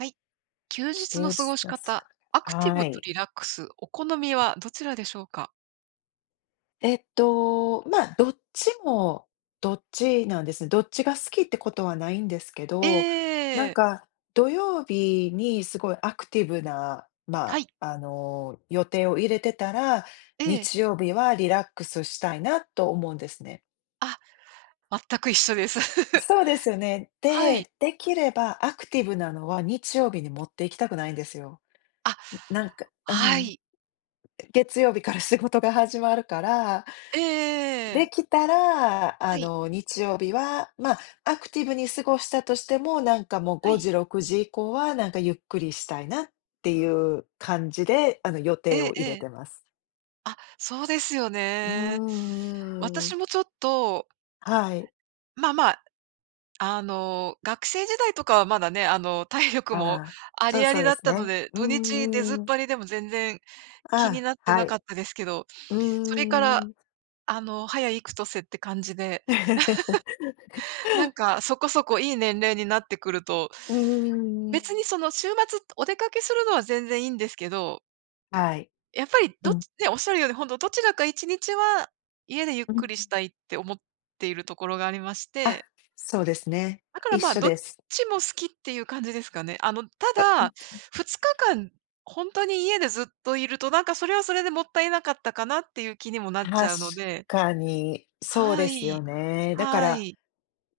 はい。休日休の過ご日しです方、か、アクティはブとい。リラックス、お好みはどちらでしょうか？えっと、ま、どっちも、どっちなんですね。どっちが好きってことはないんですけえど、なんえ。か土曜日にすごいアクティブな、はま、い。あの、予定を入れてたら、ええ。日曜日はリラックスしたいなと思うんですね。あ、全く一緒です。そうですよね。はい。で、できればアクティブなのは日曜日に持って行きたくないんですよ。あ、ななんか、うはん。い。月曜日から仕事が始まるからええええでええ。きたら、あはい。の日曜日は、ま、アクティブに過ごしたとしても、なんかもうはごい。じろくじ以降は、なんかゆっくりしたいなっていう感じで、あの、予え定えをえ入れえ。てます。あ、そうですようーね。んうー私ん。もちょっとはい。まあまあ、あの、学生時代とかはまだね、あの体力もああ、あそうりあそうりでだっすたのね。で、う土日出ずんっうん。ぱりでも全然気にあなっあ、てはなかい。ったですけど、うそれかーら、ん。あの早幾年って感じで なん かそこそこいい年齢になってくると、うー別ん。にその週末お出かけするのは全然いいんですけどはい。やっぱり、うどっん。ちね、おっしゃるように、ほんと、どちらか1日は家でゆっうくりしん。たいって思っているところがありましあ、てそうですね。だから、一まあ、緒どっです。ちも好きっていう感じですかね。あの、たあ、うんだ、うん。2日間ほんとに家でずっといると、なんか、それはそれでもったいなかったかなっていう気にもなっち確ゃうのでかに。そうはですよい。ね。だかはら、い。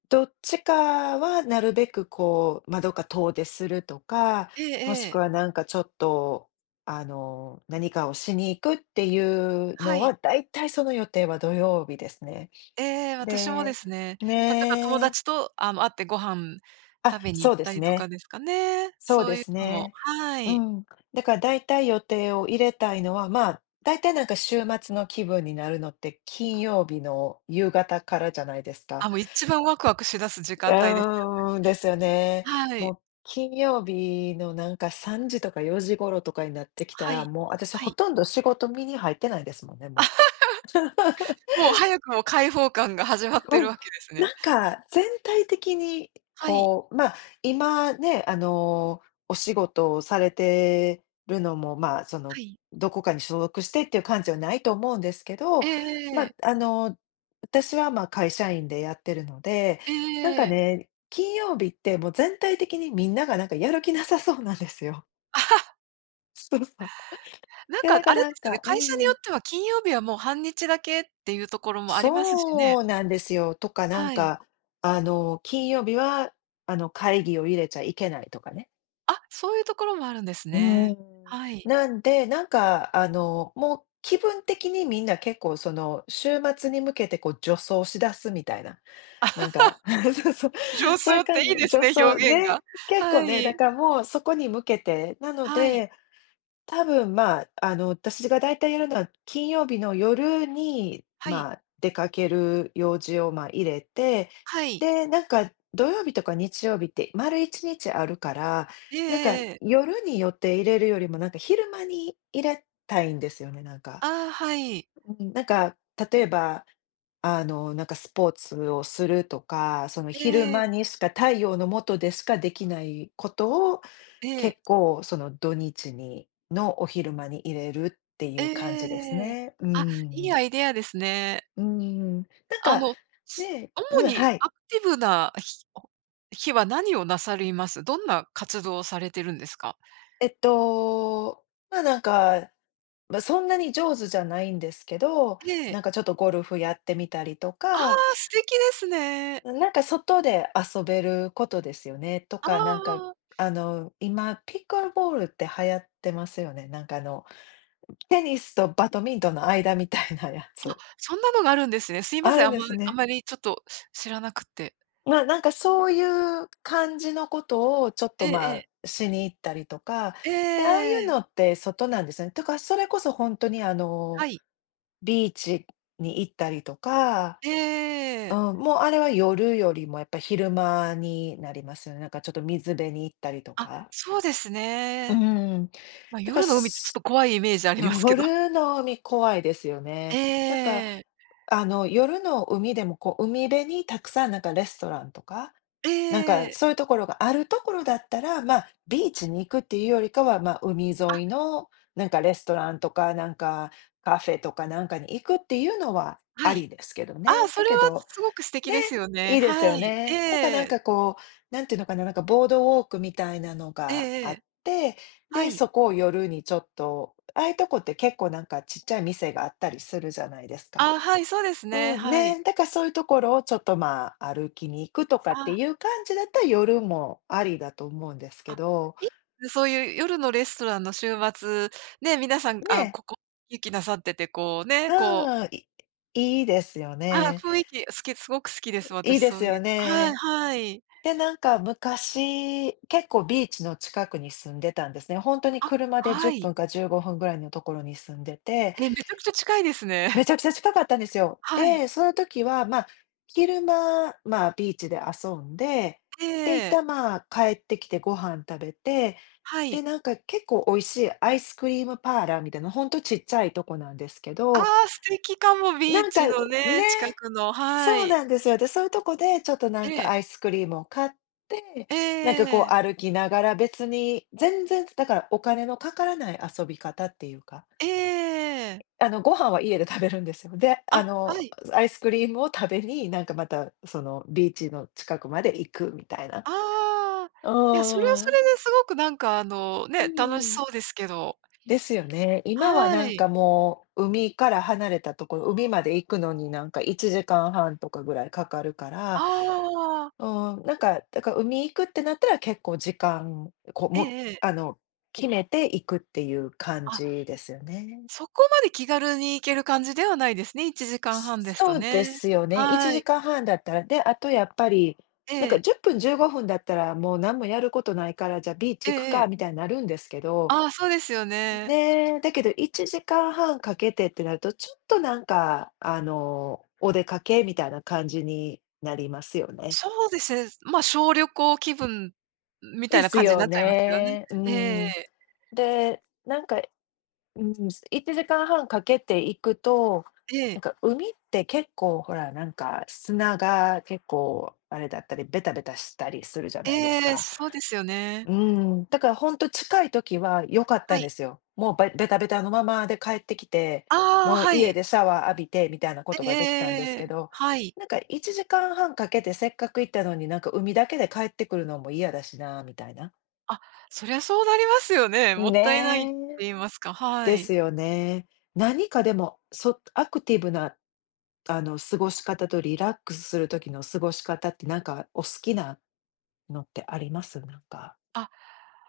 どっちかはなるべくこう、ま、どっか遠出するとか、ええもしくええ。はなんかちょっと、あの、何かをしに行くっていうのはい。は、だいたいその予定は土曜日ですね。ええ、私もでですね、例えば友ね。達と、あの、会ってご飯あ、食べにそ行うっでたすりとかね。ですかね。そうそでういうすのも、ね。はうい。ん。だから、だいたい予定を入れたいのは、まあ、だいたい、なんか、週末の気分になるのって、金曜日の夕方からじゃないですあ、か。もう、一番ワクワクし出す時う間帯ですよーん、ですよね。ね。はもい。う金曜日の、なんか、3時とか4時頃とかになってきたはら、い。もう、私はほい。とんど仕事身に入ってないですもんね、もう。もう、早くも解放感が始まっ てうるん、わけですなんね。か、全体的に、はい。こう、ま、今ね、あの、お仕事をされてるのも、まあ、その、はい。どこかに所属してっていう感じではないと思うんですけえど、ええま、え。あの、私は、ま、会社員でやってるので、なんかええ。ね、金曜日って、もう全体的にみんながなんか、やる気なさそうなんですよ。そうさ。なんで、なかんかあれでなんすよね、かう会ん社にうよっん。ては金曜日はもう半日だけっていうところもありますしね。そうなんですよ。とかなんはい。か、あの、金曜日はあの、会議を入れちゃいけないとかね。あ、そういうところもあるんですうね。ーん。はい。なんで、なんかあの、もう気分的にみんな結構その週末に向けてこう助走し出すみたいな。なんか そうそう。助そ走ゆっかてんじいいですのね、助走、表現が。ね、結構はね、だい。からもうそこに向けて、なのはい。で、多分まあ、あの、私がだいたいやるのは金曜日の夜に、はい。まあ、出かける用事を、ま、入れて、はい。で、なんか土曜日とか日曜日って丸一日あるから、ええなんかええええ。夜に予定入れるよりもなんか昼間に入れたいんですよね、なんか。ああ、はい。うん、なんか例えばあの、なんかスポーツをするとか、その昼え間え。にしか太陽のもとでしかできないことを、ええ。結構その土日にのお昼間に入れるっていええう感えじですえええ。ね、うーあ、いいん。アイデアですね。うーん、なんあかの、ね主うん、にはい。アクティブな日お日は何をなさります？どんな活動をされてるんですか？えっと、ま、なんか、ま、そんなに上手じゃないんですけど、ええ。なんかちょっとゴルフやってみたりとああ、か素敵ですね。うん、なんか外で遊べることですよね、とああか、なんかあああ。あの今ピックルボールって流行ってますよね？なんかあの、テニスとバトミントンの間みたいなやあ、つ。そんなのがあるんですね。すいまあせん、るんあんでますあね。まりちょっと知らなくって。ま、なんかそういう感じのことをちょっと、えええまえ。あ、しに行ったりとか、えで、ああいうえ。のって外なんですね。だからそれこそほんとにあはの、い。ビーチに行ったりとかえええええうえ。ん、もうあれは夜よりもやっぱ昼間になりますよね。なんかちょっと水辺に行ったりとあ、か。そうですうね。ん。ま、だか夜の海ってちょっすと怖いイメージありますけど。夜の海怖いですよね。なんかええ。あの、夜の海でもこう海辺にたくさんなんかレストランとか、なんえかえ。そういうところがあるところだったら、ま、ビーチに行くっていうよりかは、ま、海あ。沿いのなんかレストランとかなんか、カフェとかなんかに行くっていうのははあい。りですけどああ、ね。そだれはけどすすごく素敵ね、ですよね。いいですはよい。えね。だかなんえ。かこう、何ていうのかな、なんかボードウォークみたいなのええがえあっえ。て、はで、い。そこを夜にちょっと、ああいうとこって結構なんかちっちゃい店があったりするじゃないですか。ああ、はい、そうですね。うん、はい。ね。だからそういうところをちょっとまあ、歩きに行くとかっあてあ。いう感じだったら夜もありだと思うんですけあど。いそういう夜のレストランの週末、ね、皆さん、あ、ね。ここ行きなさってて、こうね、うこうん、いいいですよあら、ね。雰囲気、好きすごく好きです。い私いでそすういようはい、ね。はい。で、なんか昔、結構ビーチの近くに住んでたんですね。ほんとにあ、車でじはゅっぷい。んか15分ぐらいのところに住んでてえ、めちゃくちゃ近いですめね。ちゃくちゃ近かったんですよ。はい。で、その時は、ま、昼間、まあ、ビーチで遊んで、えで、一え。旦まあ、帰ってきてご飯食べて、はで、い。なんか結構美味しいアイスクリームパーラーみたいな、ほんとちっちゃいとこなんですけあどあ、素敵かも、ビーなんチかね、のね、近くのはそうい。なんですよ。で、そういうとこでちょっとなんえかえ。アイスクリームを買って、ええなんかこうええ。歩きながら、別に、全然、だからお金のかからない遊び方っていうかええ。あの、ご飯は家で食べるんですよ。で、ああ、の、はい。アイスクリームを食べに、なんかまたそのビーチの近くまで行くみたいな。ああ、いや、それはうそん。れですごくなんかあの、うね、ん楽うしん。そうですけどですよね。今ははなんい。かもう、海から離れたところ、海まで行くのになんか1時間半とかぐらいかかるかあら、あ。うーん、なんか、だから海行くってなったら結構時間こうえもえええ。あの、決めて行くっていう感あ。じですよね。そこまで気軽に行ける感じではないですね、1時間半ですとそうでね。すよね。いちはじい。かんはんだったら。で、あとやっぱりなんえかえ。10分、15分だったら、もうなんもやることないから、じゃあビーえチ行くえかええ。みたいになるんですけど。ああ、そうですよね。ね、だけど1時間半かけてってなると、ちょっとなんかあの、お出かけみたいな感じになりますよね。そうですね。ま、小旅行気分みたいでなす感じによなっちゃいますよね。ね。うえん。え。で、なんかいうん、す1時間半かけていくと、えなんえ。か海って結構ほらなんか、砂が結構あれだったり、ベタベタしたりするじゃないですええ、か。そうですようね。ーん、だからほんと近い時は良かったはんでい。すよ。もう、ばいベタベタのままで帰ってきて、ああ、もうは家い。でシャワー浴びてみたいなことええ、ええがえええできたんでえすえええけえ、ど、はい。なんか1時間半かけてせっかく行ったのに、なんか海だけで帰ってくるのも嫌だしなみたいな。あ、そりゃそうなりますよね、もったいないっねてえ。言いますか、はでい。すよね。何かでも、そアクティブな、あの過ごし方とリラックスする時の過ごし方ってなんかお好きなのってあります？なんか。あ、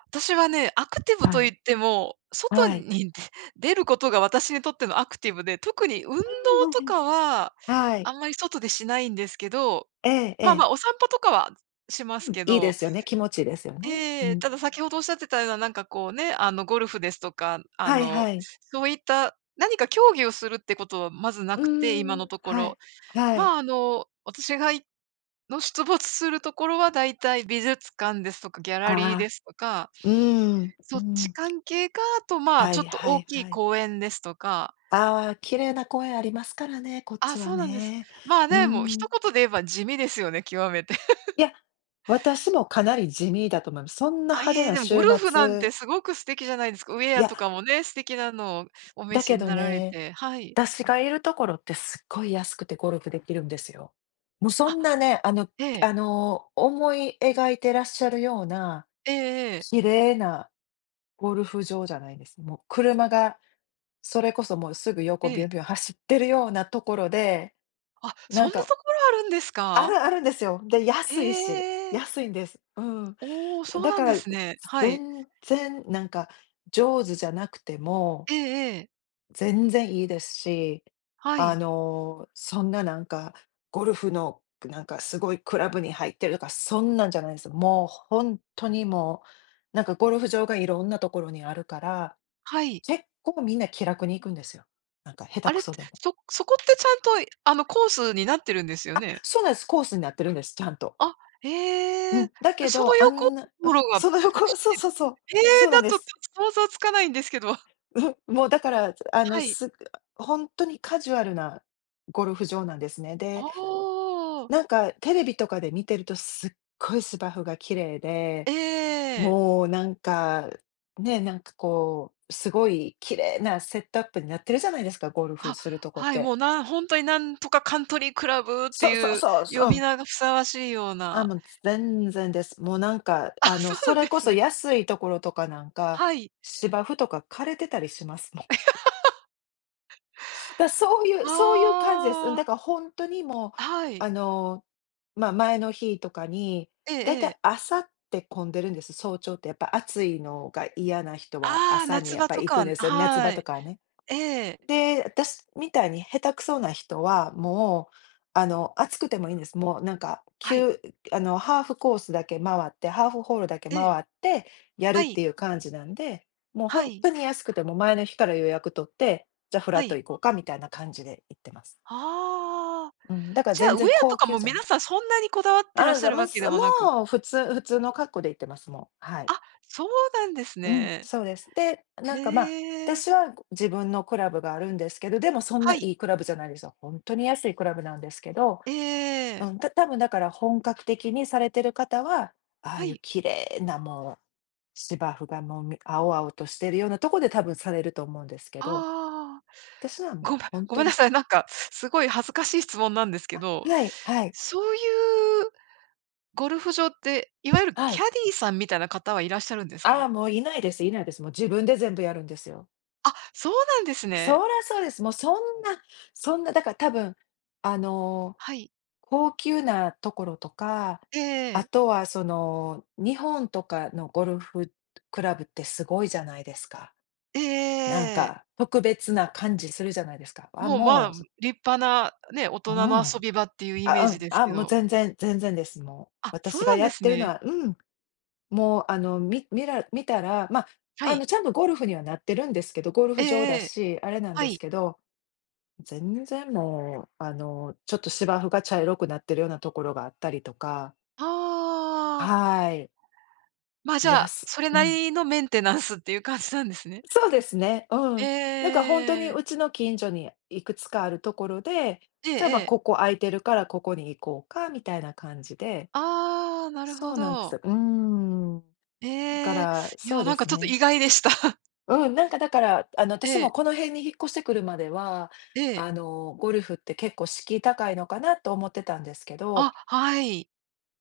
私はねアクティブはとい。言っても、外はい。にで出ることが私にとってのアクティブで、特に運動うんうん-うんとうん。かは、はい。あんまり外でしないんですけど、えまあまえ。あ、お散歩とかはしますうん、けいいでど。すよね、気持ちいですよね。うええ、ん。ただ先ほどおっしゃってたような、なんかこうね、あのゴルフですとか、あはいの、はい。そういった、何か競技をするってことはまずなうくて、今ーのん、とこはろ。い、はい。ま、あの私が行の出没するところは大体美術館ですとか、ギャラリーあであ、すとか、うーん、うそっちん。関係か、あとまあはちょいっとは大いきいはい。公園ですとか。ああ綺麗な公園ありますからね、こっちあ、はそうなんです。ね。まあうーね、もう一ん。言で言えば地味ですよね、極めて。いや、私もかなり地味だと思います。そんなあ、派い手え、なでもゴ週ルフなん末。てすごく素敵じゃないですか。ウェいアや。とかもね、素敵なのをお召だしけにどなられね、て、はい。私がいるところってすっごい安くてゴルフできるんですよ。もうそあ、んなね、あのええ。あの思い描いてらっしゃるような、ええ。綺麗なゴルフ場じゃないんです。もう車がそれこそもうすぐ横ビえュえ。ンビュン走ってるようなところで、あ、そなんんなか。ところあるんですあるか？あるんですよ。で、へ安いし、え。安いんです。うん。お、そうだなんかでらすね。はい。全然なんか上手じゃなくても。ええ。全然いいですし、はあい。の、そんななんか、ゴルフのなんかすごいクラブに入ってるとか、そんなんじゃないんですよ。もう本当にもう、なんかゴルフ場がいろんなところにあるから、はい。結構みんな気楽に行くんですよ。なんか下手あれくって、そでも。そそこってちゃんとあのコースになってるんですよあ、ね？そうなんす。コースになってるんです、ちゃんと。あ、うへえ、ん、だけそのどあ横んな [unintelligible] がそのこ走ろ、っそうて、そうそう、ええ、そうなだんでとちす。ょっと想像つかないんですけど。んふ、もうだからあのはい。す本当にカジュアルなゴルフ場なんですね。で、ああ。なんか、テレビとかで見てるとすっごい芝生が綺麗で、ええ。もうなんか、ね、なんかこう、すごい綺麗なセットアップになってるじゃないですか、ゴルフあ、するとこっはい、て。もうなん本当になんとかカントリークラブってそうそういうそう。そ、呼うびん。名がふさわしいようあ、な。もう全然です。もうなんかあ、あのそうそなんでれこすそね。安いところとかなんか、はい。芝生とか枯れてたりしますもん。だそういうあそういう感じです。あ。だから本当にもう、はい。あの、ま、前の日とかに、えだいたいえ。朝って混んでるんです。早朝ってやっぱ暑いのが嫌な人はああ、朝に夏やっ場ぱとり行くんかは、ですよ、夏は場とい。かはね。ええ。で、私みたいに下手くそな人は、もう、あの暑くてもいいんです。もうなんか、きはい。ゅあのハーフコースだけ回ってハーフホールだけええ。回ってやるはっい。ていう感じなんで、もうは本い。当に安くても前の日から予約取って、じゃフはラットい。行こうかみたいな感じで行ってます。はあ、うん、だからじゃあ、全ウエ然アと高か級もじゃな皆い。さんそんなにこだわってらあっあ、しゃざるわまけす。でももなく。う、普通普通の格好で行ってます、もう。はい。あ、そうなんですうん、ね。そうです。で、なんへか、ま、え。私は自分のクラブがあるんですけど、でもそんなはい。いいクラブじゃないですよ。本当に安いクラブなんですけど、えうえ。ん、たたぶんだから本格的にされてる方は、ああはいうい。綺麗なもう、芝生がもう、み青々としているようなとこで多分されると思うんですけど。あ、私はごめもんう本ごめ当んなに。さい、なんかすごい恥ずかしい質問なんですけあ、ど、はいはい。そういう、ゴルフ場って、いわゆるはキい。ャディーさんみたいな方はいらっしゃるんですか？あ、もういないですいないです。もう自分で全部やるんですよ。あ、そうなんですそね。らそうです。もうそんなそんな、だからたぶん、あの、はい。高級なところとか、えあえ。とはその、日本とかのゴルフクラブってすごいじゃないですか。えなんええ。か、特別な感じするじゃないですか。あ、もうまあ、もう。立派なね、大ううん。人の遊び場っていうイメーあ、うジん、ですあ、けもうど。全然、全然です、もう。あ、そう私がなんやでっすてるのね。は、うん、もうあのみ見ら見たら、ま、はあい。のちゃんとゴルフにはなってるんですけど、ゴルえフ場だえ。し、あれなんはですい。けど。全然もう、あの、ちょっと芝生が茶色くなってるようなところがあったりとか。ああ。はい。ま、じゃやあ、すそれうなん。りのメンテナンスっていう感じなんですね。そうですね。うえん。だから本当えにええ。うちの近所にいくつかあるところで、じゃ、ま、ええ。ここ空いてるからここに行こうかみたいな感じで。ああ、なるそほうなんでど。す。うーん。だかええ、ら、いそや、うでなんかすちょっとね。意外でした。うん、なんかだから、あのえ私え。もこの辺に引っ越してくるまでは、ええ。あの、ゴルフって結構敷居高いのかなと思ってたんですけど。あ、はい。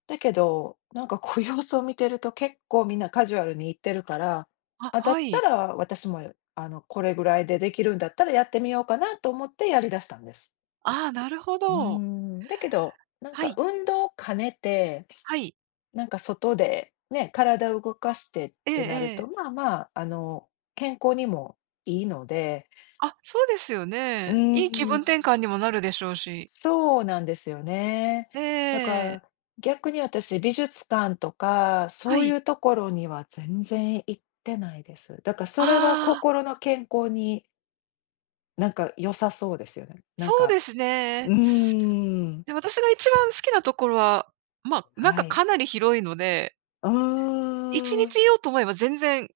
だけど、なんかこう、様子を見てると、結構みんなカジュアルに行ってるから。あ、あ、だはったい。ら私も、あの、これぐらいで出来るんだったら、やってみようかなと思って、やり出したんです。ああ、なるほうーど。ん。だけど、なんはかい。運動を兼ねて、はい。なんか外でね、体を動かしてっええてなるえと、え。まあまあ、あの、健康にもいいので。あ、そうですようね。いい気ー分転換ん。にもなるでしょうし。そうなんですよね。ええだかええ。ら逆に私、美術館とかはそうい。いう所には、全然行ってないです。だからそれは、ああ。心の健康になんか良さそうですよね。なんそうか、ですうね。ーん。で、私が一番好きな所は、まあ、なんはか、い。かなり広いので。ういちーにちん。居ようと思えば、全然、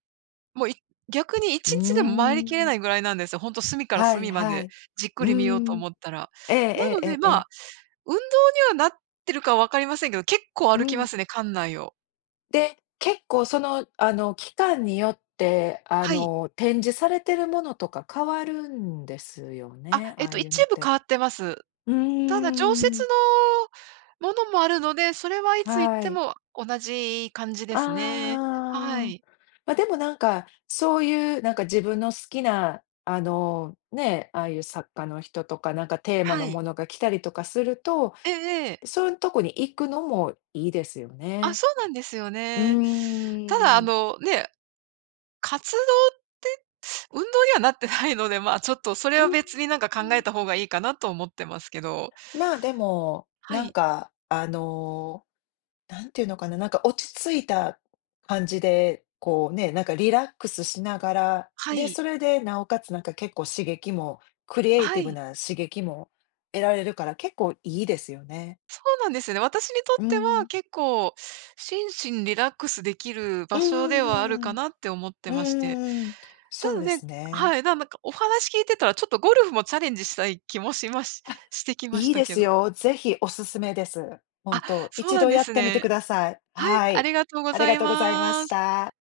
もう、い逆にいうちにちでも、回りー切れないん。ぐらいなんですよ。ほんと隅からはい隅まはでい。じっくうり見ようとん。思ったら。えなえので、えまえ。あ、運動にはなってるか分かりませんけど、結構う歩きまん。すね、館内を。で、結構、そのあの、期間によって、あはい。の、展示されているものとか変わるんですよあ、ね、あえっあと、いうの一っ部変て。わってます。うーただ、常設ん。のものもあるので、それはいつ行っはてい。も同じ感じですね。はああ、い。ま、でもなんか、そういうなんか自分の好きな、あの、ね、ああいう作家の人とかなんかテーマはのい。ものが来たりとかすると、ええ。そういうとこに行くのもいいですよあ、ね。そうなんですようね。ただーあん。のね、活動って、運動にはなってないので、まあちょっと、それうん、うは別になんか考えん。た方がいいかなと思ってますけど。まあ、でも、はなんい。か、あの、なんていうのかな、なんか落ち着いた感じで、こうね、なんかリラックスしながら、はで、い。それでなおかつなんか結構刺激もクリエイはティブい。な刺激も得られるから、結構いいですよね。そうなんですよね。私にとうってはん。結構、心身リラックスできるう場所ではあるんうかんなって思ってうんうん。うまして、んうんうん。そたうのでで、すね。はい、ななんかお話聞いてたらちょっとゴルフもチャレンジしたい気もしましあ、してきましいいたでけすど。よ。ぜひおすすめです。本あ、当、そう一なん度でやっすてみてくね。ださい。はい、はあい。りがとうごありざがいとうございまましす。た。